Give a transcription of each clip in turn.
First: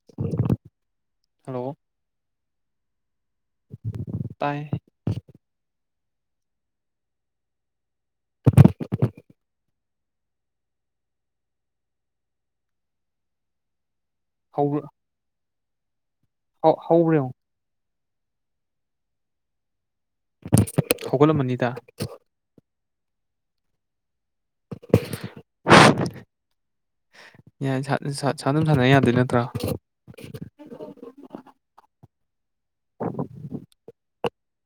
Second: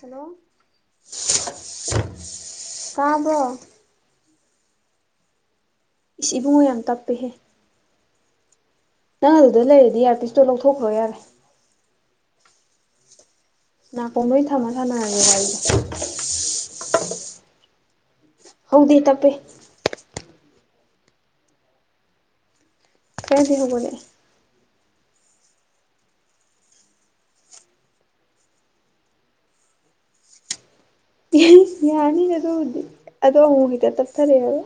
hello hello ꯀꯥꯕ꯭ꯔꯣ ꯇꯥꯏ ꯏꯁ ꯏꯕꯨꯡꯉꯣ ꯌꯥꯝ ꯇꯞꯄꯤꯍꯦ ꯅꯪ ꯑꯗꯨꯗ ꯂꯩꯔꯗꯤ ꯑꯥꯔꯇꯤꯁꯇꯣ ꯂꯧꯊꯣꯛꯈ꯭ꯔꯣ ꯌꯥꯔꯦ ꯅꯥ ꯀꯣ ꯅꯣꯏ ꯊꯝꯃ ꯊꯅꯉꯦ ꯋꯥꯔꯤꯒꯥꯗ ꯍꯕ꯭ꯔꯔꯤ ꯍꯧꯗꯤ ꯇꯄꯦ ꯍꯧꯒꯠꯂꯝꯃꯅꯤꯗ ꯀꯁ ꯍꯕꯅꯦꯦ [unintelligible] ꯌꯥꯏ ꯁꯥꯟ ꯑꯗꯨꯝ ꯁꯥꯟꯅ ꯌꯥꯗꯣꯏ ꯅꯠꯇ꯭ꯔꯣ ꯌꯥꯅꯤ ꯑ ꯑꯗꯨ ꯑꯗꯨꯗ ꯑꯃꯗ ꯇꯞ ꯐꯔꯦ ꯍꯥꯏꯕ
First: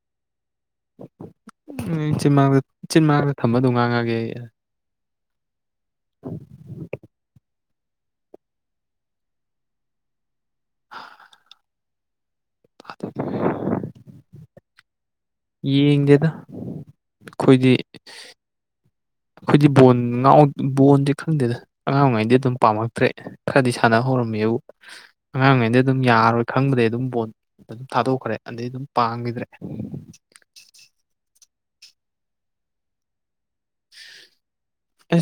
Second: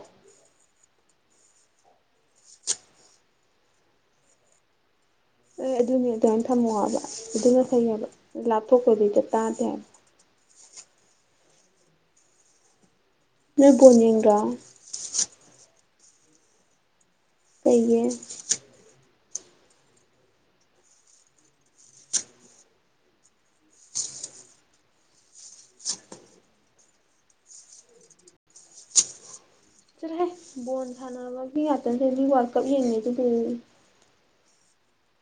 ꯆꯤꯟꯃꯥꯛꯗ ꯆꯤꯟꯃꯥꯛꯗ ꯊꯝꯕ ꯑꯗꯨꯝ ꯉꯥꯡꯉꯒꯦ ꯑꯩ ꯑꯦ ꯑꯗꯨꯅꯦ ꯑꯗꯨꯃꯥꯏꯅ ꯊꯝꯃꯣ ꯍꯥꯏꯕ ꯑꯗꯨꯅ ꯐꯩꯅꯦꯕ ꯂꯥꯞꯊꯣꯛꯄꯗꯤ ꯆ ꯇꯥꯗꯦ ꯍꯥꯏꯕ [unintelligible] ꯑ ꯃ ꯣꯅꯤꯡꯒ ꯌꯦꯡꯗꯦꯗ ꯑꯩꯈꯣꯏꯗꯤ ꯀꯩꯒꯤ ꯑꯩꯈꯣꯏꯗꯤ ꯕꯣꯟ ꯕꯣꯟꯗꯤꯦ ꯈꯪꯗꯦꯗ ꯑꯉꯥꯡꯉꯩꯗꯤ ꯑꯗꯨꯝ ꯄꯥꯝꯃꯛꯇ꯭ꯔꯦ ꯈꯔꯗꯤ ꯁꯥꯟꯅ ꯍꯧꯔꯝꯃꯦꯕꯨ ꯑꯉꯥꯡꯉꯩꯗꯩ ꯑꯗꯨꯝ ꯌꯥꯔꯔꯣꯏ ꯈꯪꯕꯗꯒꯤꯩ ꯑꯗꯨꯝ ꯕꯣꯣꯟ ꯑꯗꯨꯝ ꯊꯥꯗꯣꯛꯈ꯭ꯔꯦ ꯑꯗꯩ ꯑꯗꯨꯝ ꯄꯥꯡꯈꯤꯗ꯭ꯔꯦ ꯆꯠꯍꯦ ꯕꯣꯜ ꯁꯥꯟꯅꯕꯒꯤ ꯉꯥꯛꯇꯁ ꯑꯗꯨ ꯋꯥꯔꯜꯗ ꯀꯞ ꯌꯦꯡꯉꯦꯗꯨ ꯑ ꯑ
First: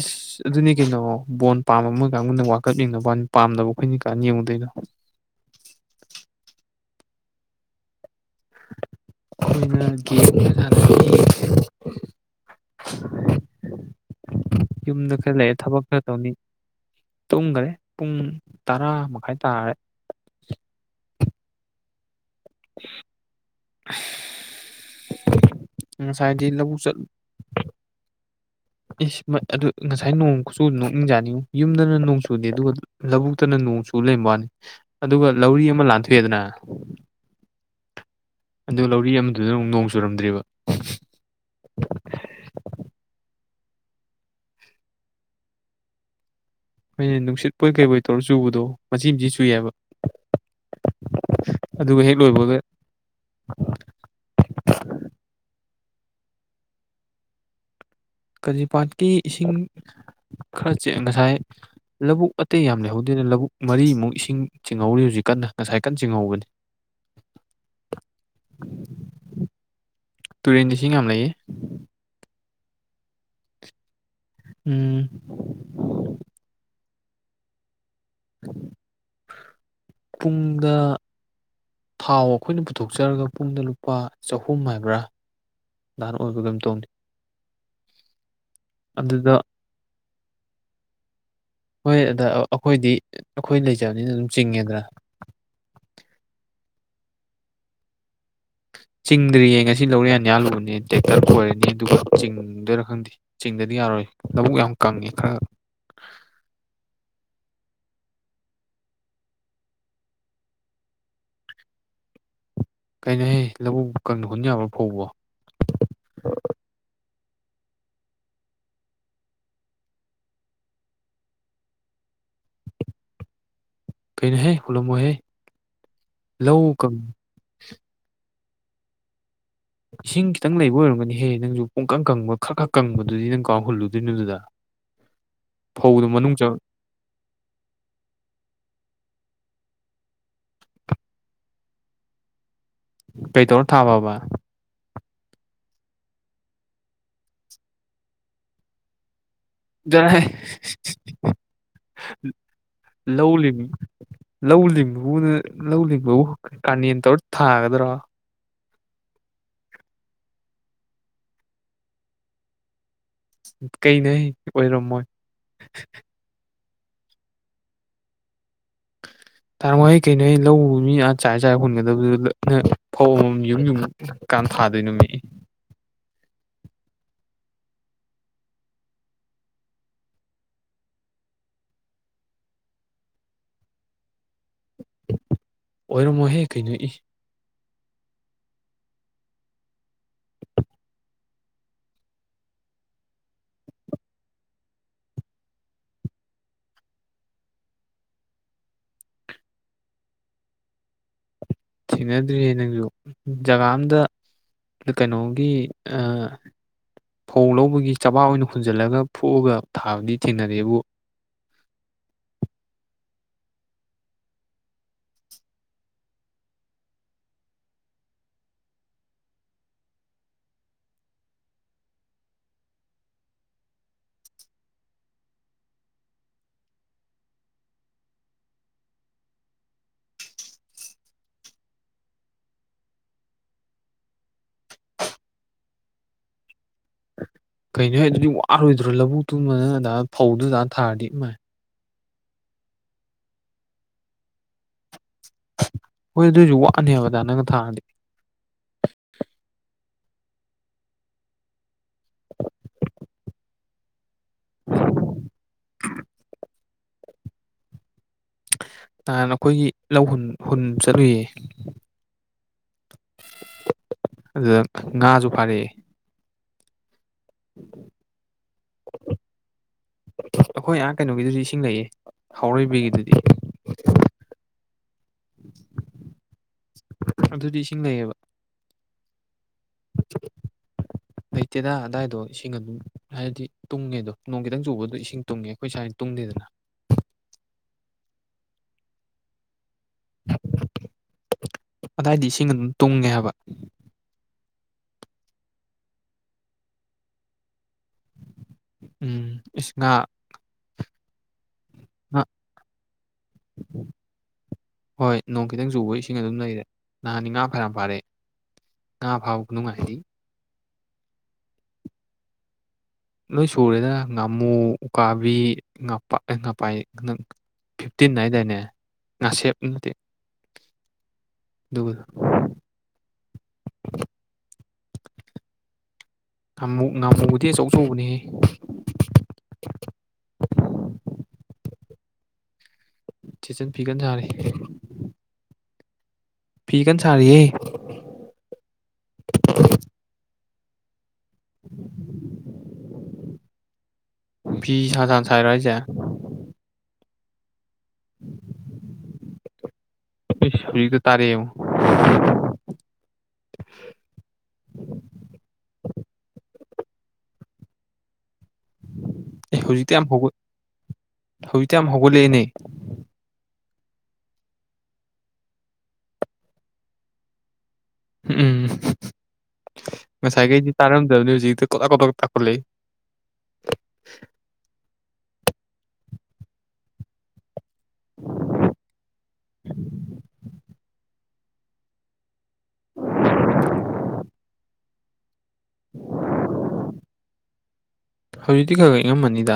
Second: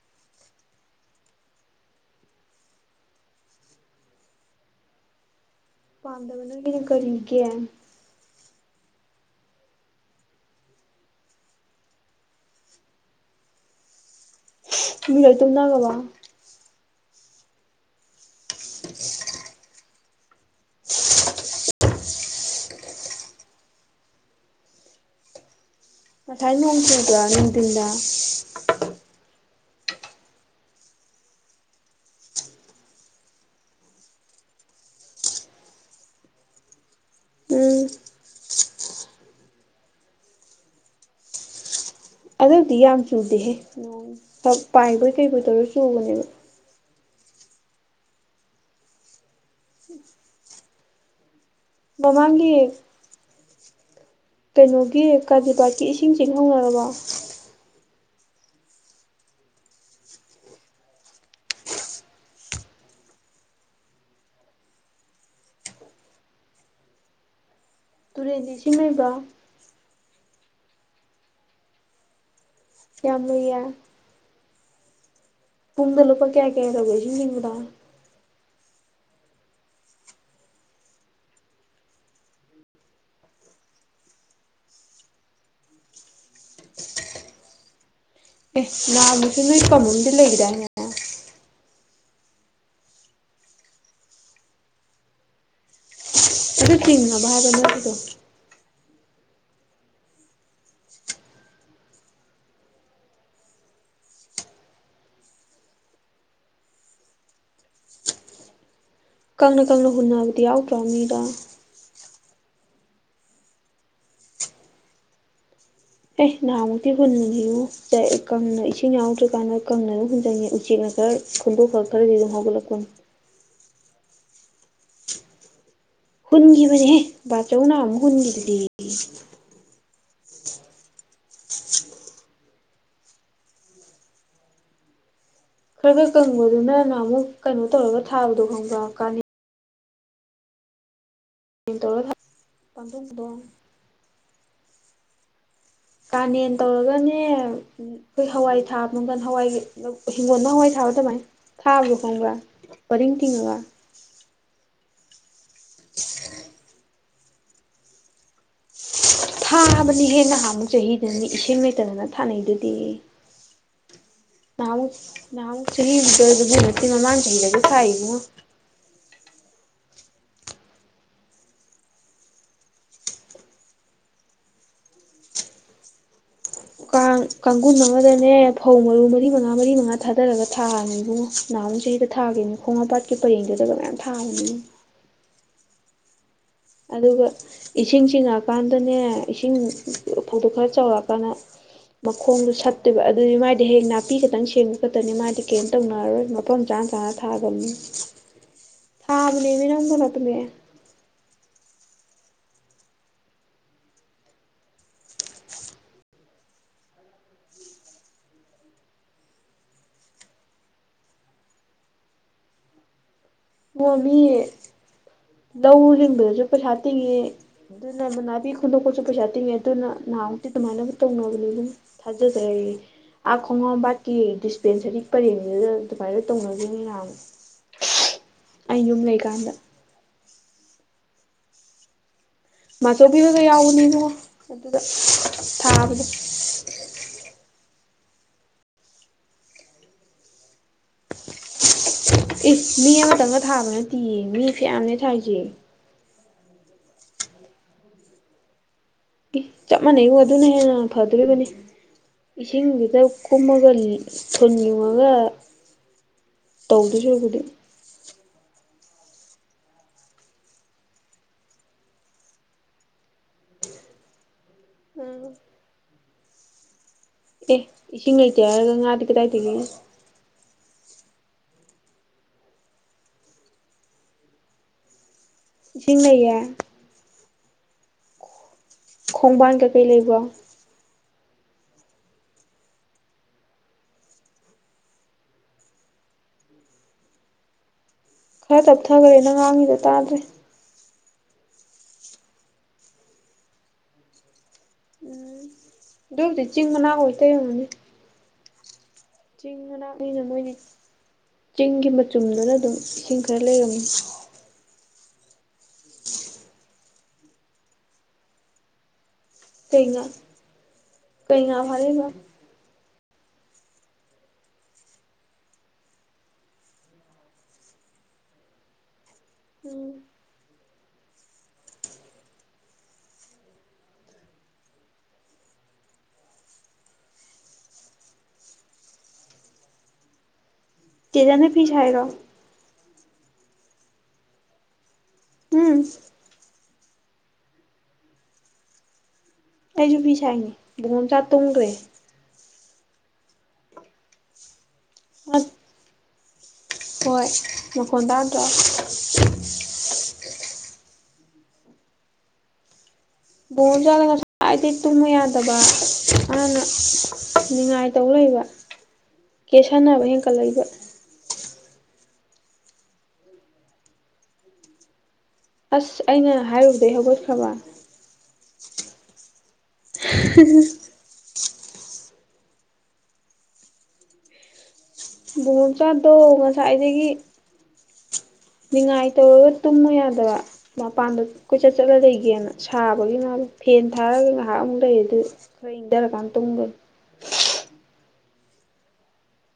ꯑꯗꯨꯅꯤ ꯀꯩꯅꯣ ꯕꯣꯟ ꯄꯥꯝꯕ ꯑꯃꯣꯏ ꯀꯥꯡꯕꯨꯗ ꯋꯥꯀꯞ ꯌꯦꯡꯅꯕ ꯄꯥꯝꯗꯅꯕ ꯑꯩꯈꯣꯏꯅꯤ ꯀꯥꯟꯅ ꯌꯦꯡꯉꯨꯗꯣꯏꯅꯣ ꯄꯥꯝꯗ ꯃꯅ ꯀ ꯔꯤꯒ [unintelligible] ꯌꯨꯝꯗ ꯃꯤ ꯂꯣꯏ ꯈꯔ ꯂꯩꯦ ꯊꯕꯛ ꯇꯨꯝꯅꯈ꯭ꯔꯕꯣ ꯈꯔ ꯇꯧꯅꯤ ꯇꯨꯡꯈꯔꯦ ꯄꯨꯡ ꯇꯔꯥ ꯃꯈꯥꯏ ꯇꯥꯔꯦ [unintelligible] [unintelligible] ꯉꯁꯥꯏꯗꯤ ꯉꯁꯥꯏ ꯅꯣꯡ ꯂꯕꯨꯨ ꯆꯠꯂ ꯆꯨꯕ꯭ꯔꯥ ꯅꯨꯡꯊꯤꯟꯗ ꯏꯁ ꯃ ꯑꯗꯨ ꯉꯁꯥꯏ ꯅꯣꯡꯁꯨ ꯅꯣꯛꯅꯤꯡꯖꯥꯅꯤꯡꯉꯨ ꯌꯨꯝꯗꯅ ꯅꯣꯡ ꯆꯨꯅꯤ ꯑꯗꯨꯒ ꯂꯧꯕꯨꯛꯇꯅ ꯅꯣꯡ ꯆꯨ ꯂꯩꯔꯕꯅꯤ ꯑꯗꯨꯒ ꯂꯧꯔꯤ ꯑꯃ ꯂꯥꯟꯊꯣꯛꯑꯦꯗꯅ ꯎꯝ ꯑꯗꯨ ꯂꯧꯔꯤ ꯑꯃꯗꯨꯗ ꯑꯃꯨꯛ ꯅꯣꯡ ꯆꯨꯔꯝꯗ꯭ꯔꯦꯕ ꯑꯗꯨꯗꯤ ꯌꯥꯝ ꯆꯨꯗꯦꯍꯦ ꯅꯣꯡꯕ ꯄꯥꯏꯕꯣꯏ ꯀꯩꯕꯨꯣꯏ ꯇꯧꯔ ꯆꯨꯕꯅꯦꯕ ꯑꯩꯈꯣꯏꯩꯅ ꯅꯨꯡꯁꯤꯠꯄꯣꯏ ꯀꯩꯕꯣꯏ ꯇꯧꯔ ꯆꯨꯕꯗꯣ ꯃꯆꯤ ꯃꯆꯤ ꯆꯨꯏꯌꯦꯕ ꯑꯗꯨꯒ ꯍꯦꯛ ꯃꯃꯥꯡꯒꯤ ꯂꯣꯏꯕꯗ ꯀꯩꯅꯣꯒꯤ ꯀꯥꯖꯤꯤꯄꯥꯠꯀꯤ ꯏꯁꯤꯡ ꯆꯤꯡꯍꯧꯅꯔꯕ ꯀꯖꯤꯤꯄꯥꯠꯀꯤ ꯏꯁꯤꯡ ꯈꯔ ꯆꯦꯛ ꯉꯁꯥꯏ ꯂꯧꯕꯨꯛ ꯑꯇꯩ ꯌꯥꯝ ꯂꯩꯍꯧꯗꯦꯅ ꯂꯧꯕꯨꯛ ꯃꯔꯤꯃꯨꯛ ꯏꯁꯤꯡ ꯆꯤꯡꯍꯧꯔꯤ ꯍꯧꯖꯤꯛ ꯀꯟꯅ ꯉꯁꯥꯏ ꯀꯟꯅ ꯆꯤꯡꯍꯧꯕꯅꯤ [unintelligible] ꯇꯨꯔꯦꯟꯗꯤ ꯁꯤꯃꯩꯕ ꯇꯨꯔꯦꯟꯗꯤꯁꯤꯡ ꯉ ꯌꯥꯝ ꯂꯩꯌꯦ ꯌꯥꯝ ꯂꯨꯏꯌꯦ ꯎꯝ ꯇꯨꯡꯗ ꯂꯨꯄꯥ ꯀꯌꯥ ꯀꯌꯥ ꯇꯧꯒꯦꯁꯤ ꯅꯤꯡꯗ ꯄꯨꯡꯗ ꯊꯥꯎ ꯑꯩꯈꯣꯏꯅ ꯄꯨꯊꯣꯛꯆꯔꯒ ꯄꯨꯡꯗ ꯂꯨꯄꯥ ꯆꯍꯨꯝ ꯍꯥꯏꯕ꯭ꯔꯥ ꯅꯍꯥꯟ ꯑꯣꯏꯕ ꯀꯩꯝ ꯇꯧꯗꯦ ꯑꯦ ꯑꯗꯨꯗ ꯅꯥꯕꯁꯨ ꯅꯣꯏ ꯀꯃꯣꯝꯗꯤ ꯂꯩꯒꯗꯥ ꯍꯥꯏꯅꯦ ꯍꯣꯏ ꯑꯗ ꯑꯩꯈꯣꯏꯗꯤ ꯑꯩꯈꯣꯏ ꯂꯩꯖꯕꯅꯤꯅ ꯑꯗꯨꯝ ꯆꯤꯡꯉꯦꯗꯅ ꯑꯗꯨ ꯊꯅ ꯔꯒ ꯅꯠꯇꯗꯣ ꯆꯤꯡꯗ꯭ꯔꯤꯌꯦ ꯉꯁꯤ ꯂꯧꯔ ꯌꯥꯟ ꯌꯥꯜꯂꯨꯕꯅꯦ ꯇ꯭ꯔꯦꯛꯇꯔ ꯀꯣꯏꯔꯅꯤ ꯑꯗꯨꯒ ꯆꯤꯡꯗꯣꯏꯔꯥ ꯈꯪꯗꯦ ꯆꯤꯡꯗꯗꯤ ꯌꯥꯔꯣꯏ ꯂꯧꯕꯛ ꯌꯥꯝ ꯀꯪꯉꯦ ꯈꯔ ꯀꯪꯅ ꯀꯪꯅ ꯍꯨꯟꯅꯕꯗꯤ ꯌꯥꯎꯗ꯭ꯔꯣ ꯃꯤꯗꯣ ꯀꯩꯅꯣꯍ ꯂꯧꯕꯨꯛ ꯀꯪ ꯍꯨꯟ ꯌꯥꯕ꯭ꯔꯥ ꯐꯧꯕꯕꯣ ꯑꯦ ꯅꯍꯥꯟꯃꯨꯛꯇꯤ ꯍꯨꯟꯕꯤꯌꯨ ꯀꯪꯅ ꯏꯁꯤꯡ ꯌꯥꯎꯗ꯭ꯔꯔꯤꯀꯥꯟꯗ ꯀꯪꯅ ꯑꯗꯨ ꯍꯨꯟꯖꯪꯉꯦ ꯎꯆꯦꯛꯅ ꯈꯔ ꯈꯟꯗꯣꯛ ꯈ ꯈꯔꯗꯤ ꯑꯗꯨꯝ ꯍꯧꯒꯠꯂꯛꯄꯅꯤ ꯄꯅ ꯍꯩ ꯈꯨꯂꯨꯝꯕꯣꯏꯍꯦ ꯍꯨꯟꯈꯤꯕꯅꯦꯍꯦ ꯕꯥꯆꯧꯅ ꯑꯃꯨꯛ ꯍꯨꯟꯈꯤꯕꯗꯨꯗꯤ ꯏꯁꯤꯡ ꯈꯤꯇꯪ ꯂꯩꯕ ꯑꯣꯏꯔꯝꯒꯅꯤꯍꯦ ꯅꯪꯁꯨ ꯄꯨꯡꯀꯪ ꯀꯪꯕ ꯈꯔ ꯈꯔ ꯀꯪꯕꯗꯨꯗꯤ ꯅꯪ ꯀꯥꯎꯍꯨꯜꯂꯨꯗꯣꯏꯅꯣ ꯑꯗꯨꯗ [inaudible] ꯈꯔ ꯈꯔ ꯃꯅꯨꯡ ꯆꯪ ꯀꯪꯕꯗꯨꯅꯅ ꯑꯃꯨꯛ ꯀꯩꯅꯣ ꯇꯧꯔꯒ ꯊꯥꯕꯗꯣ ꯈꯪꯕ ꯀꯥꯟꯅꯤ ꯇꯧꯔꯒ ꯄꯥꯟꯗꯨꯡꯗꯣ ꯊꯥꯕꯕꯕꯥ ꯀꯥꯅꯦꯟ ꯇꯧꯔꯒꯅꯦ ꯑꯩꯈꯣꯏ ꯍꯋꯥꯏ ꯊꯥ ꯃꯒꯜ ꯍꯋꯥꯏ ꯖꯔꯍꯦ ꯍꯤꯡꯒꯣꯜꯅ ꯍꯋꯥꯏ ꯊꯥꯕ ꯑꯗꯨꯃꯥꯏꯅ ꯊꯥꯕ꯭ꯔꯥ ꯈꯪꯕ꯭ꯔꯥ ꯄꯔꯤꯡ ꯂꯧ ꯇꯤꯡꯉꯒ ꯂꯤꯡ ꯂꯧ ꯂꯤꯡꯕꯕꯨ ꯂꯧ ꯂꯤꯡꯕꯕꯨ ꯀꯥꯅꯦꯟ ꯇꯧꯔ ꯊꯥꯒꯗ꯭ꯔꯥ ꯊꯥꯕꯅꯤ ꯍꯦ ꯅꯍꯥꯟꯃꯨꯛ ꯆꯍꯤꯗꯨꯗꯅꯤ ꯏꯁꯤꯡ ꯂꯩꯇꯗꯅ ꯊꯥꯅꯩꯗꯨꯗꯤ ꯀꯩꯅꯣꯍꯦ ꯑꯣꯏꯔꯝꯃꯣꯏ ꯥꯡꯁꯣꯏ ꯁꯤꯅꯃꯅ ꯆꯗꯒ ꯁꯥꯏꯕꯨ [inaudible] ꯇꯥꯡꯉꯣꯏꯍꯦ ꯀꯩꯅꯣ ꯑꯩ ꯂꯧ ꯎ ꯃꯤ ꯑꯥ ꯆꯥꯏ ꯆꯥꯏ ꯍꯨꯟꯒꯗꯕꯗꯨ ꯐꯧ ꯌꯨꯝ ꯌꯨꯝ ꯀꯥꯟ ꯊꯥꯗꯣꯏꯅꯣ ꯃꯤ ꯀꯥꯡ ꯀꯥꯡꯒꯨꯟ ꯑꯃꯗꯅꯦ ꯐꯧ ꯃꯔꯨ ꯃꯔꯤ ꯃꯉꯥ ꯃꯔꯤ ꯃꯉꯥ ꯊꯥꯗꯔꯒ ꯊꯥꯕꯅꯤ ꯏꯕꯨꯡꯉꯣ ꯅꯍꯥꯟꯃꯨꯛ ꯆꯍꯤꯗ ꯊꯥꯈꯤꯕꯅꯤ ꯈꯣꯡꯍꯥꯝꯄꯥꯠꯀꯤ ꯄꯔꯦꯡꯗꯨꯗꯒ ꯃꯌꯥꯝ ꯊꯥꯕꯅꯤ ꯑꯣꯏꯔꯝꯃꯣꯍꯦ ꯀꯩꯅꯣ ꯏ ꯑꯗꯨꯒ ꯏꯁꯤꯡ ꯆꯤꯡꯉꯛꯑꯀꯥꯟꯗꯅꯦ ꯏꯁꯤꯡ ꯐꯧꯗꯣ ꯈꯔ ꯆꯥꯎꯔꯛꯑꯀꯥꯟꯗ ꯃꯈꯣꯡꯗꯨ ꯁꯠꯇꯣꯏꯕ ꯑꯗꯨꯗꯤ ꯃꯥꯥꯏꯗꯤ ꯍꯦꯌꯦꯡ ꯅꯥꯄꯤ ꯈꯛꯇꯪ ꯁꯦꯡꯕ ꯈꯛꯇꯅꯤ ꯃꯥꯗꯤ ꯀꯩꯝ ꯇꯧꯅꯔꯔꯣꯏ ꯃꯐꯝ ꯆꯥꯅ ꯆꯥꯅ ꯊꯥꯒ꯭ꯔꯝꯅꯤ [inaudible] ꯁꯥꯕꯅꯦ ꯃꯤ ꯅꯪꯕꯨ ꯂꯣꯛꯇꯅꯦ ꯊꯦꯡꯅꯗ꯭ꯔꯤꯌꯦ ꯅꯪꯁꯨ ꯖꯒꯥ ꯑꯝꯗ ꯀꯩꯅꯣꯝꯒꯤ ꯑ ꯐꯧ ꯂꯧꯕꯒꯤ ꯆꯕꯥꯥꯛ ꯑꯣꯏꯅ ꯍꯨꯟꯖꯜꯂꯒ ꯐꯨꯛꯑꯒ ꯊꯥꯕꯗꯤ ꯊꯦꯡꯅꯔꯦꯕꯨ ꯕꯣ ꯃꯤ ꯂꯧ ꯂꯤꯡꯕꯗꯁꯨ ꯄꯩꯁꯥ ꯇꯤꯡꯉꯤ ꯑꯗꯨꯅ ꯃ ꯅꯥꯕꯤ ꯈꯨꯟꯗꯣꯛꯄꯁꯨ ꯄꯩꯁꯥ ꯇꯤꯡꯉꯦ ꯑꯗꯨꯅ ꯅꯍꯥꯟꯃꯨꯛꯇꯤ ꯑꯗꯨꯃꯥꯏꯅꯕꯨ ꯇꯧꯅꯕꯅꯦ ꯑꯗꯨꯝ ꯊꯥꯖꯗꯕꯒꯤ ꯑꯥ ꯈꯣꯡꯉꯥꯝꯕꯥꯠꯀꯤ ꯗꯤꯁꯄꯦꯟꯁꯔꯤ ꯄꯔꯦꯡꯗꯨꯗ ꯑꯗꯨꯃꯥꯏꯅ ꯇꯧꯅꯒꯤꯝꯅꯤ ꯉꯍꯥꯟꯃꯨꯛ ꯑꯩ ꯌꯨꯝ ꯂꯩꯀꯥꯟꯗ ꯃꯥꯆꯧꯕꯤꯍꯣꯏꯒ ꯌꯥꯎꯕꯅꯤ ꯏꯕꯨꯡꯉꯣ ꯑꯗꯨꯗ ꯊꯥꯕꯗꯣ ꯀꯩꯅꯣ ꯍꯦ ꯑꯗꯨꯗꯤ ꯋꯥꯔꯣꯏꯗ꯭ꯔꯣ ꯂꯧꯕꯨꯛꯛꯇꯨꯝꯕꯅ ꯑꯗꯥ ꯐꯧꯗꯨꯗꯥ ꯊꯥꯔꯗꯤ ꯏ ꯃꯥꯏ ꯏꯁ ꯃꯤ ꯑꯃꯇꯪꯅ ꯊꯥꯕ ꯅꯠꯇꯝꯌꯦ ꯃꯤ ꯐꯌꯥꯝꯅꯦ ꯊꯥꯏꯁꯦ ꯍꯣꯏ ꯑꯗꯨꯏꯁꯨ ꯋꯥꯠꯅꯦꯕ ꯑꯗꯥꯏꯅꯒ ꯊꯥꯔꯗꯤ ꯏ ꯆꯞ ꯃꯥꯟꯅꯩꯕꯨ ꯑꯗꯨꯅ ꯍꯦꯟꯅ ꯐꯗꯣꯔꯤꯕꯅꯤ ꯏꯁꯤꯡꯗꯨꯗ ꯀꯨꯝꯃꯒ ꯏꯁ ꯊꯨꯟ ꯌꯨꯡꯉꯒ ꯇꯧꯗꯣꯏ ꯁꯕꯨꯗꯤ ꯇꯥꯟ ꯑꯩꯈꯣꯏꯒꯤ ꯂꯧ ꯍꯨꯟ ꯍꯨꯟ ꯆꯠꯂꯨꯏꯌꯦ ꯑꯗꯨꯗ ꯎꯝ ꯉꯥꯁꯨ ꯐꯥꯔꯛꯑꯦ ꯑꯦ ꯏꯁꯤꯡ ꯂꯩꯇꯦ ꯍꯥꯏꯔꯒ ꯉꯥꯗꯤ ꯀꯗꯥꯏꯗꯒꯤ ꯑꯩꯈꯣꯏ ꯑꯍ ꯀꯩꯅꯣꯒꯤꯗꯨꯗꯤ ꯏꯁꯤꯡ ꯂꯩꯌꯦ ꯍꯥꯎꯔꯩꯕꯤꯒꯤꯗꯨꯗꯤ ꯏꯁꯤꯡ ꯂꯩꯌꯦ ꯑꯗꯨꯗꯤ ꯏꯁꯤꯡ ꯂꯩꯌꯦꯕ ꯈꯣꯡꯕꯥꯟ ꯀꯩꯀꯩ ꯂꯩꯕ꯭ꯔꯣ ꯂꯩꯇꯦꯗ ꯑꯗꯥꯏꯗꯣ ꯏꯁꯤꯡ ꯑꯗꯨꯝ ꯍꯥꯏꯗꯤ ꯇꯨꯡꯉꯦꯗꯣ ꯅꯣꯡ ꯈꯤꯇꯪ ꯆꯨꯕꯗꯣ ꯏꯁꯤꯡ ꯇꯨꯡꯉꯦ ꯑꯩꯈꯣꯏ ꯁꯥꯏꯗ ꯇꯨꯡꯗꯦꯗꯅ ꯈꯔ ꯇꯞꯊꯈ꯭ꯔꯦ ꯅ ꯉꯥꯡꯉꯤꯗꯣ ꯇꯥꯗ꯭ꯔꯦ ꯑꯗꯥꯏꯗꯤ ꯏꯁꯤꯡ ꯑꯗꯨꯝ ꯇꯨꯡꯉꯦ ꯍꯥꯏꯕ ꯎꯝ ꯗꯨꯕꯨꯗꯤ ꯆꯤꯡ ꯃꯅꯥꯛ ꯑꯣꯏ ꯇꯩꯅꯤꯅꯦ ꯎꯝ ꯆꯤꯡ ꯏꯁ ꯉꯥ ꯃꯅꯥꯛꯅꯤꯅ ꯅꯣꯏꯗꯤ ꯆꯤꯡꯒꯤ ꯉꯥ ꯃꯆꯨꯝꯗꯨꯅ ꯑꯗꯨꯝ ꯏꯁꯤꯡ ꯈꯔ ꯂꯩꯔꯝꯅꯤ ꯍꯣꯏ ꯅꯣꯡ ꯈꯤꯇꯪ ꯆꯨꯕ ꯏꯁꯤꯡ ꯑꯗꯨꯝ ꯂꯩꯔꯦ ꯅꯍꯥꯟꯅꯤ ꯉꯥ ꯐꯅꯌꯥꯝ ꯐꯥꯔꯛꯏ ꯀꯩꯩꯉꯥ ꯀꯩꯩꯉꯥ ꯐꯥꯔꯛꯏꯅꯣ ꯂꯣꯏ ꯁꯨꯔꯦꯗ ꯉꯥꯃꯨ ꯎꯀꯥꯕꯤ ꯉꯥꯄꯥꯛ ꯉꯄꯥꯏ ꯐꯤꯐꯇꯤꯟ ꯍꯥꯏꯗꯥꯏꯅꯦ ꯉꯥꯁꯦꯞ ꯅꯠꯇꯦ ꯎꯝ ꯑꯗꯨꯒ ꯊꯥꯃꯨ ꯉꯃꯨꯕꯨꯗꯤ ꯑꯆꯧꯆꯧꯕꯅꯦꯍꯦ ꯇꯦꯔꯦꯟꯅ ꯐꯤ ꯁꯥꯏꯔꯣ ꯊꯦꯠꯆꯟ ꯐꯤ ꯀꯟ ꯁꯥꯔꯤ ꯎꯝ ꯐꯤ ꯀꯟ ꯁꯥꯔꯤꯌꯦ ꯑꯩꯁꯨ ꯐꯤ ꯁꯥꯏꯅꯦ ꯕꯨꯡꯉꯣꯝꯆꯥ ꯇꯨꯝꯈ꯭ꯔꯦ ꯐꯤ ꯁꯥꯁꯥꯅ ꯁꯥꯏꯔꯣ ꯍꯥꯏꯁꯦ ꯍꯣꯏ ꯃꯈꯣꯟ ꯇꯥꯗ꯭ꯔꯣ ꯏꯁ ꯍꯧꯖꯤꯛꯇ ꯇꯥꯔꯛꯑꯦꯉꯣ ꯕꯣꯜꯆꯥꯜꯅ ꯉꯁꯥꯏꯗꯩ ꯇꯨꯝꯃꯨ ꯌꯥꯗꯕ ꯑꯗꯨꯅ ꯉꯥꯏꯇꯧ ꯂꯩꯕ ꯀꯦ ꯑꯦ ꯍꯧꯖꯤꯛꯇꯤ ꯁꯥꯟꯅꯕ ꯌꯥꯝ ꯍꯧꯒꯠ ꯍꯦꯟꯀꯠꯂꯛꯏꯕ ꯍꯧꯖꯤꯛꯇꯤ ꯌꯥꯝ ꯍꯧꯒꯠꯂꯛꯑꯦꯅꯦ ꯑꯁ ꯑꯩꯅ ꯍꯥꯏꯔꯨꯕꯗꯒꯤꯩ ꯍꯧꯒꯠꯈ꯭ꯔꯕ ꯎꯝ ꯉꯁꯥꯏ ꯀꯩꯗꯤ ꯇꯥꯔꯝꯗꯖꯤ ꯀ ꯀꯇ ꯀ ꯇ ꯀꯣ ꯂꯩ ꯕꯉꯣꯆꯥꯗꯣ ꯉꯁꯥꯏꯗꯒꯤ ꯅꯤꯉꯥꯏ ꯇꯧꯔꯒ ꯇꯨꯝꯃ ꯌꯥꯗꯕ ꯃꯄꯥꯟꯗ ꯀꯣꯏꯆꯠ ꯆꯠꯂ ꯂꯩꯒꯦꯅ ꯁꯥꯕꯒꯤ ꯉ ꯐꯦꯟ ꯊꯥꯔꯒ ꯉꯥꯏꯍꯥꯛ ꯑꯃꯨꯛ ꯂꯩ ꯑꯗꯨ ꯈꯔ ꯏꯪꯊꯔꯀꯥꯟꯗ ꯇꯨꯝꯒꯅꯤ ꯍꯧꯖꯤꯛꯇꯤ ꯈꯔ ꯈ ꯏꯉꯝꯝꯕꯅꯤꯗ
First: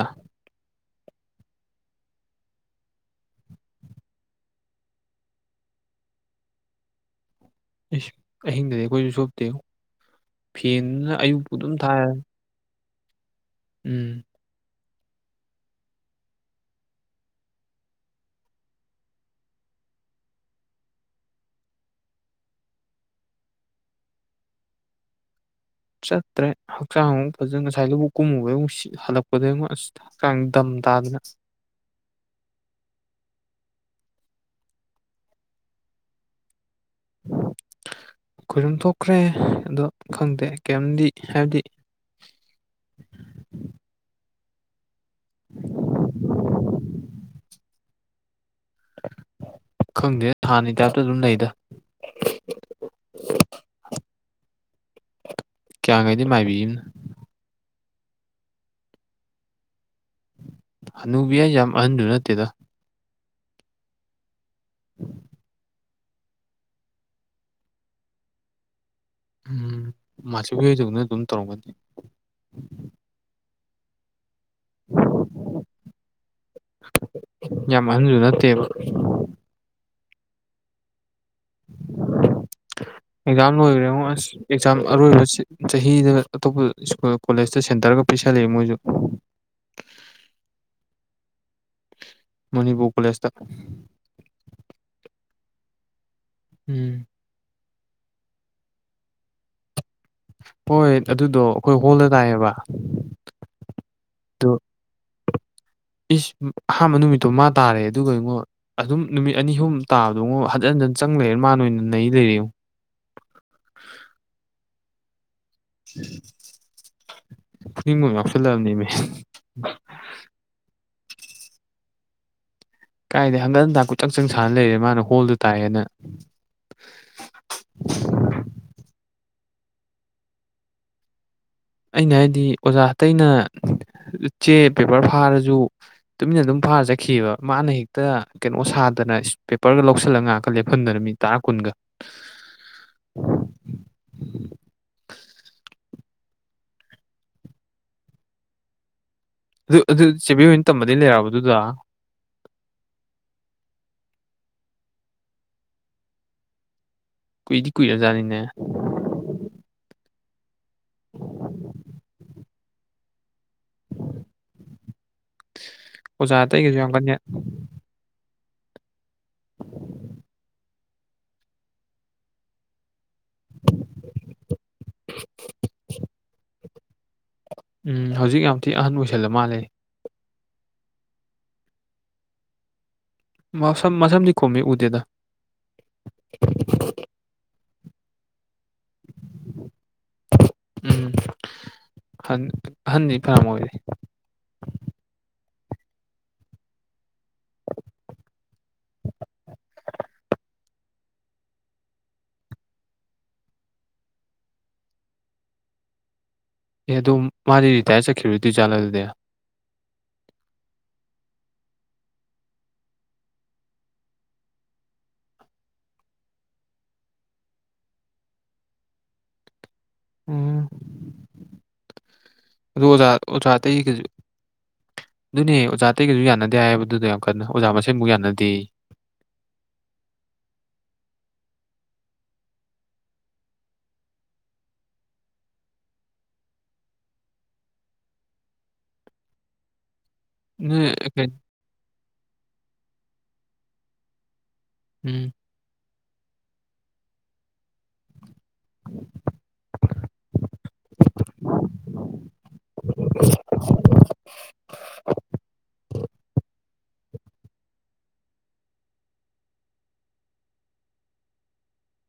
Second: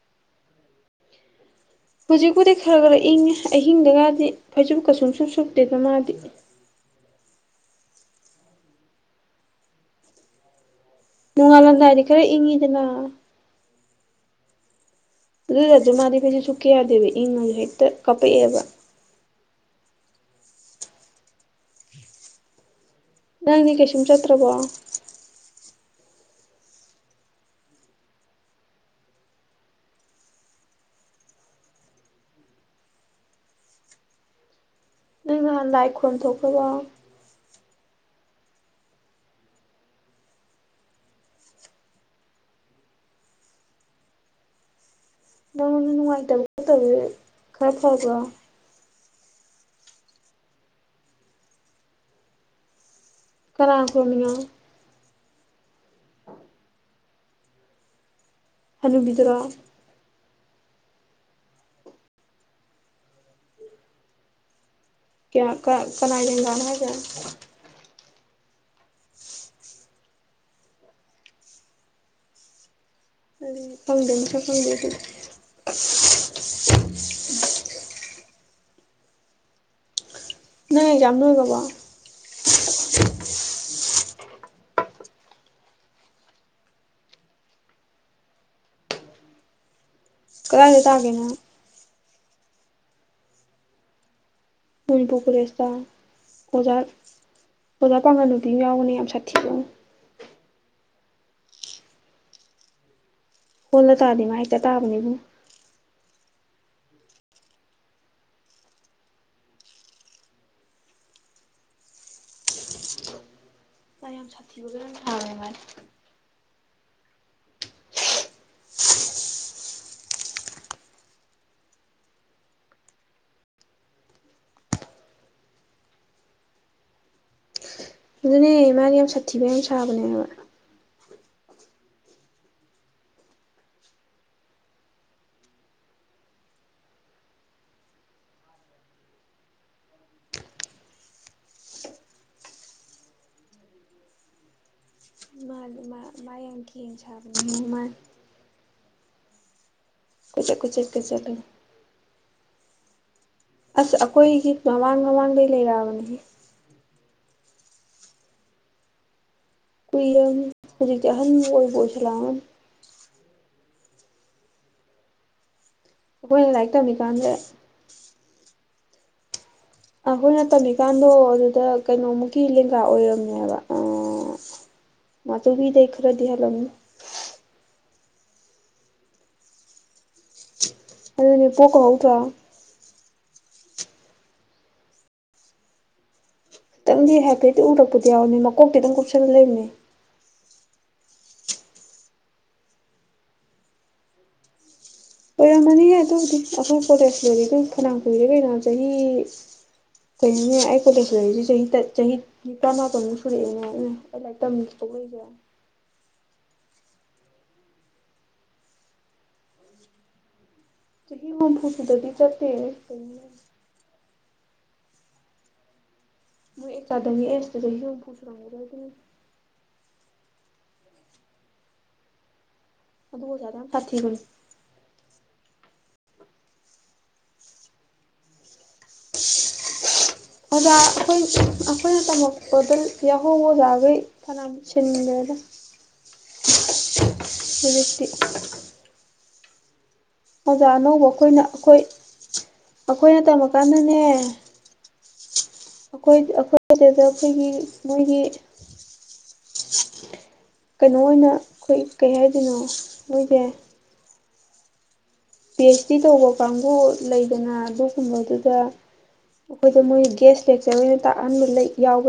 ꯍꯧꯖꯤꯛꯄꯨꯗꯤ ꯈꯔ ꯈꯔ ꯏꯪꯉꯦ ꯑꯍꯤꯡꯗꯒꯗꯤ ꯐꯩꯖꯨꯞ ꯀꯩꯁꯨꯝ ꯁꯨꯝ ꯁꯨꯞꯇꯦꯗ ꯃꯥꯗꯤ ꯑꯩꯁ ꯑꯍꯤꯡꯗꯗꯤ ꯑꯩꯈꯣꯏꯁꯨ ꯁꯣꯞꯇꯤ ꯐꯦꯟꯗꯨꯅ ꯑꯌꯨꯛꯄꯨ ꯑꯗꯨꯝ ꯅꯣꯡꯉꯥꯜꯂꯝꯗꯥꯏꯗꯤ ꯊꯥꯏꯔꯦ ꯈꯔ ꯏꯪꯉꯤꯗꯅ ꯎꯝ ꯑꯗꯨꯁꯨ ꯃꯥꯗꯤ ꯐꯩꯁꯨꯦ ꯁꯨꯛ ꯀ ꯌꯥꯗꯦꯕ ꯏꯪꯉꯁꯨ ꯍꯦꯛꯇ ꯀꯥꯄꯛꯑꯦꯕ ꯅꯪꯅꯦ ꯀꯩꯁꯨꯝ ꯆꯠꯇ꯭ꯔꯕꯣ ꯆꯠꯇ꯭ꯔꯦ ꯍꯛꯆꯥꯡ ꯑꯃꯨꯛ ꯐꯖꯅ ꯉꯁꯥꯏ ꯂꯨꯕꯨꯛ ꯀꯨꯝꯃꯨꯕꯩ ꯑꯃꯨꯛ ꯍꯜꯂꯛꯄꯗꯩ ꯑꯃꯨꯛ ꯑꯁ ꯀꯪꯗꯝꯝ ꯇꯥꯗꯅ ꯑꯩꯅ ꯂꯥꯏ ꯈꯣꯝ ꯊꯣꯛꯄꯕ ꯈꯣꯏꯔꯨꯝ ꯊꯣꯛꯈ꯭ꯔꯦ ꯑꯗꯣ ꯈꯪꯗꯦ ꯀꯩꯝꯗꯤ ꯍꯥꯏꯕꯗꯤ ꯅꯉꯣꯟꯗ ꯅꯨꯡꯉꯥꯏꯇꯕꯒ ꯇꯧꯋꯤ ꯈꯔ ꯐꯕ ꯈꯪꯗꯦ ꯍꯥꯟꯅꯒꯤ ꯇꯥꯏꯞꯇ ꯑꯗꯨꯝ ꯂꯩꯗ ꯀꯔꯥꯡ ꯐꯣꯅꯤꯌꯥ ꯀꯌꯥꯈꯩꯗꯤ ꯃꯥꯏꯕꯤꯅ ꯍꯜꯂꯨꯕꯤꯗꯔꯣ ꯍꯅꯨꯕꯤ ꯑꯩ ꯌꯥꯝ ꯑꯍꯟꯗꯨ ꯅꯠꯇꯦꯗ ꯎ ꯀꯌꯥ ꯀ ꯀꯅꯥ ꯌꯦꯡꯒꯥꯅ ꯍꯥꯏꯒꯦ ꯃꯥꯁꯕꯨ ꯑꯣꯏꯖꯅꯦ ꯑꯗꯨꯝ ꯇꯔꯣꯡꯒꯅꯤ ꯑꯗꯨ ꯐꯪꯗꯦ ꯃꯠꯇ꯭ꯔ ꯐꯪꯗꯦ ꯑꯗꯨ [unintelligible] ꯌꯥꯝ ꯑꯍꯟꯖꯨ ꯅꯠꯇꯦꯕ ꯅꯣꯏ ꯑꯦꯛꯖꯥꯝ ꯂꯣꯏꯔꯕꯣ [unintelligible] ꯑꯦꯛꯖꯥꯝ ꯂꯣꯏꯒ꯭ꯔꯦꯉꯣ ꯑꯁ ꯑꯦꯛꯖꯥꯝ ꯑꯔꯣꯏꯕ ꯁꯤꯠ ꯆꯍꯤꯗ ꯑꯇꯣꯞꯄ ꯁ꯭ꯀꯣꯂ__ ꯀꯣꯂꯦꯖꯇ ꯁꯦꯟꯇꯔꯒ ꯄꯤꯁꯜꯂꯛꯑꯦ ꯃꯣꯏꯁꯨ ꯀꯗꯥꯏꯗ ꯇꯥꯒꯦ ꯅꯪ ꯃꯅꯤꯄꯨꯔ ꯀꯣꯂꯦꯁꯇ ꯃꯅꯤꯄꯨꯔ ꯀꯣꯂꯦꯖꯇ ꯑꯣꯖꯥ ꯎꯝ ꯑꯣꯖꯥ ꯄꯥꯒꯟꯅꯨꯄꯤ ꯑꯃ ꯌꯥꯎꯕꯅꯤ ꯌꯥꯝ ꯁꯥꯊꯤꯕ ꯑꯃ ꯍꯣꯏ ꯑꯗꯨꯗꯣ ꯑꯩꯈꯣꯏ ꯍꯣꯜꯗ ꯇꯥꯏꯌꯦꯕ ꯍꯣꯜꯂ ꯇꯥꯔꯗꯤ ꯃꯥ ꯑꯗꯨ ꯍꯦꯛꯇ ꯇꯥꯕꯅꯦ ꯏꯕꯨꯡꯉꯣ ꯏꯁ ꯎꯝ ꯑꯍꯥꯝꯕ ꯅꯨꯃꯤꯠꯇꯣ ꯃꯥ ꯇꯥꯔꯦ ꯑꯗꯨꯒ ꯑꯩꯉꯣ ꯑꯗꯨꯝ ꯅꯨꯃꯤꯠ ꯑꯅꯤ ꯑꯍꯨꯝ ꯇꯥꯕꯗꯣꯉꯣ ꯍꯟꯖꯤꯟ ꯍꯟꯖꯤꯟ ꯆꯪ ꯂꯩꯔ ꯃꯥꯥꯅ ꯑꯣꯏꯅ ꯅꯩ ꯂꯩꯔꯦꯉꯣ ꯃꯥ ꯌꯥꯝ ꯁꯥꯊꯤꯕꯒ ꯌꯥꯝ ꯁꯥꯕꯅꯦ ꯃꯥꯗꯤ [unintelligible] ꯐꯨꯅꯤꯡꯕꯑꯃ ꯌꯥꯎꯁꯜꯂꯑꯕꯅꯦꯃꯤ ꯀꯥꯏꯗꯩ ꯍꯪꯒꯟ ꯍꯟꯗꯥ ꯀꯣꯏꯆꯪ ꯆꯪ ꯁꯥꯟꯅ ꯂꯩꯔꯦ ꯃꯥꯅ ꯍꯣꯜꯗ ꯇꯥꯏꯑꯦꯅ ꯑꯗꯨꯅꯦ ꯃꯥꯗꯤ ꯌꯥꯝ ꯁꯥꯊꯤꯕ ꯌꯥꯝ ꯁꯥꯕꯅꯦꯕ ꯑꯩꯅ ꯍꯥꯏꯗꯤ ꯑꯣꯖꯥ ꯑꯇꯩꯩꯅ ꯆꯦ ꯄꯦꯄꯔ ꯐꯥꯔꯁꯨ ꯇꯨꯃꯤꯟꯅ ꯑꯗꯨꯝ ꯐꯥꯔ ꯆꯠꯈꯤꯌꯦꯕ ꯃꯥꯅ ꯍꯦꯛꯇ ꯀꯩꯅꯣ ꯁꯥꯗꯅ ꯏꯁ ꯄꯦꯄꯔꯒ ꯂꯧꯁꯜꯂꯒ ꯉꯥꯛꯍꯥꯛꯀ ꯂꯦꯞꯐꯟꯗꯅ ꯃꯤꯅꯤꯠ__ ꯇꯔꯥ ꯀꯨꯟꯒ ꯃꯥꯅꯤ ꯃꯥ ꯃꯥ ꯌꯥꯝ ꯈꯦꯡ ꯁꯥꯕꯅꯦ [unintelligible] ꯑꯗꯨ ꯑꯗꯨ ꯆꯦꯕꯤ ꯀꯣꯏꯆꯠ ꯍꯣꯏꯅ ꯇꯝꯕꯗꯩ ꯀꯣꯏꯆꯠꯀ ꯂꯩꯔꯛꯑꯕ ꯆꯠꯂꯒ ꯑꯗꯨꯗꯣ ꯑꯁ ꯑꯩꯈꯣꯏꯒꯤ ꯃꯃꯥꯡ ꯃꯃꯥꯡꯗꯩ ꯂꯩꯔꯛꯑꯕꯅꯤꯍꯦ ꯀꯨꯏꯗꯤ ꯀꯨꯏꯔꯕꯖꯥꯠꯅꯤꯅꯦ ꯀꯨꯏꯔꯕꯅꯤ ꯍꯧꯖꯤꯛꯇꯤ ꯑꯍꯟꯕꯨ ꯑꯣꯏꯕꯨ ꯑꯣꯏꯁꯤꯟꯂꯛ ꯑꯝꯃꯅꯤ ꯑꯣꯖꯥ ꯑꯩꯈꯣꯏꯅ ꯂꯥꯏꯔꯤꯛ ꯑꯇꯩꯒꯤꯁꯨ ꯌꯥꯝ ꯀꯟꯌꯥ__ ꯇꯝꯃꯤꯀꯥꯟꯗ [inaudible] ꯑꯩꯈꯣꯏꯅ ꯇꯝꯃꯤꯀꯥꯟꯗꯣ ꯑꯗꯨꯗ ꯀꯩꯅꯣꯃꯨꯛꯀꯤ ꯂꯦꯡꯒꯥ ꯑꯣꯏꯔꯝ__ [unintelligible] ꯑ ꯃꯥꯆꯧꯕꯤꯗꯩ ꯈꯔꯗꯤ ꯍꯜꯂꯝꯅꯤ ꯎꯝ ꯍꯧꯖꯤꯛ ꯌꯥꯝ ꯊꯤ ꯑꯍꯟ ꯑꯣꯏꯁꯜꯂ ꯃꯥꯜꯂꯦꯍꯦ ꯑꯗꯨꯅꯦ ꯄꯣꯛꯀ ꯍꯧꯗ꯭ꯔꯣ ꯃꯁꯝ ꯃꯁꯝꯗꯤ ꯈꯨꯝꯃꯤ ꯎꯗꯦꯗ [unintelligible] ꯍꯥꯏꯐꯦꯠꯇꯤ ꯎꯔꯛꯄꯗꯤ ꯌꯥꯎꯕꯅꯤ ꯃꯀꯣꯛꯇꯤ ꯑꯗꯨꯝ ꯀꯨꯞꯁꯜꯂ ꯂꯩꯕꯅꯦ ꯎꯝ ꯐꯟ ꯑꯍꯟꯗꯤ ꯐꯅꯌꯥꯝ ꯑꯣꯏꯔꯦ ꯑꯣꯏꯔꯝꯃꯅꯤꯍꯦ ꯑꯗꯨꯕꯨꯗꯤ ꯑꯩꯈꯣꯏ ꯀꯣꯂꯦꯖ ꯂꯣꯏꯔꯩꯖꯦ ꯐꯅꯌꯥꯝ ꯀꯨꯏꯔꯦ ꯀꯩꯅꯣ ꯆꯍꯤ ꯀꯩꯅꯣꯅꯦ ꯑꯩ ꯀꯣꯂꯦꯖ ꯂꯣꯏꯔꯩꯖꯦ ꯆꯍꯤ ꯇ ꯆꯍꯤ ꯅꯤꯄꯥꯟ ꯃꯥꯄꯟꯃꯨꯛ ꯁꯨꯔꯛꯑꯦꯅꯦ ꯏꯃꯥꯏ ꯂꯥꯏꯔꯤꯛ ꯇꯝ ꯇꯣꯛꯂꯏꯖꯤꯔꯣ ꯑꯦ ꯑꯗꯨꯝ ꯃꯥꯗꯤ ꯔꯤꯇꯥꯏꯌꯔ ꯆꯠꯈꯤꯔꯣꯏꯗꯣꯏ ꯖꯥꯠꯂꯥ ꯑꯗꯨꯗꯤ ꯆꯍꯤ ꯍꯨꯝꯐꯨꯁꯨꯗꯗꯤ ꯆꯠꯇꯦ ꯀꯩꯅꯣ [unintelligible] ꯃꯣꯏ ꯑꯦꯀꯥꯗꯃꯤꯛ ꯑꯦꯖꯗ ꯆꯍꯤ ꯍꯨꯝꯐꯨ ꯁꯨꯔꯝꯒꯤꯔꯣꯏ ꯑꯗꯨꯅꯅꯦ__ ꯎꯝ ꯑꯗꯨ ꯑꯣꯖꯥ ꯑꯣꯖꯥ ꯑꯣꯖꯥꯗꯣ ꯌꯥꯝ ꯑꯇꯩꯒꯁꯨ ꯁꯥꯊꯤꯕꯅꯤ ꯑꯗꯨꯅꯦ ꯑꯣꯖꯥ ꯑꯇꯩꯒꯩꯁꯨ ꯌꯥꯅꯗꯦ ꯍꯥꯏꯌꯦꯕ ꯑꯗꯨꯗꯣ ꯌꯥꯝ ꯀꯟꯅ ꯑꯣꯖꯥ ꯃꯁꯦꯟꯐꯧ ꯌꯥꯅꯗꯦꯌꯦ [unintelligible] ꯑꯣꯖꯥ ꯑꯩꯈꯣꯏ ꯑꯩꯈꯣꯏꯅ ꯇꯝꯃꯛꯄꯗ ꯌꯥꯍꯧꯕ ꯑꯣꯖꯥꯒꯩ ꯐꯅꯌꯥꯝ ꯁꯤꯟꯒ꯭ꯔꯦꯗꯥ [inaudible] [unintelligible] ꯍꯧꯖꯤꯛꯇꯤ ꯑꯣꯖꯥ ꯅꯣꯏ ꯑꯅꯧꯕ ꯑꯩꯈꯣꯏꯅ ꯑꯩꯈꯣꯏ ꯑꯩꯈꯣꯏꯅ ꯇꯝꯃꯛꯄꯀꯥꯟꯗꯅꯦ ꯎꯝ ꯑꯩꯈꯣꯏꯒꯤ ꯑꯩꯈꯣꯏ [unintelligible] ꯁꯤꯒꯤ ꯃꯣꯏꯒꯤ [inaudible] ꯀꯩꯅꯣ ꯑꯣꯏꯅ ꯑꯩꯈꯣꯏ ꯀꯩ ꯍꯥꯏꯗꯣꯏꯅꯣ ꯃꯣꯏꯁꯦ ꯄꯤ ꯑꯩꯆ ꯗꯤ ꯇꯧꯕ ꯀꯥꯡꯕꯨ ꯂꯩꯗꯅ ꯑꯗꯨꯒꯨꯝꯕꯗꯨꯗ ꯑꯩꯈꯣꯏꯗ ꯃꯣꯏ ꯒꯦꯌꯁ ꯂꯦꯛꯆꯔꯔꯅ ꯇꯥꯛꯍꯟꯕ ꯌꯥꯎꯕ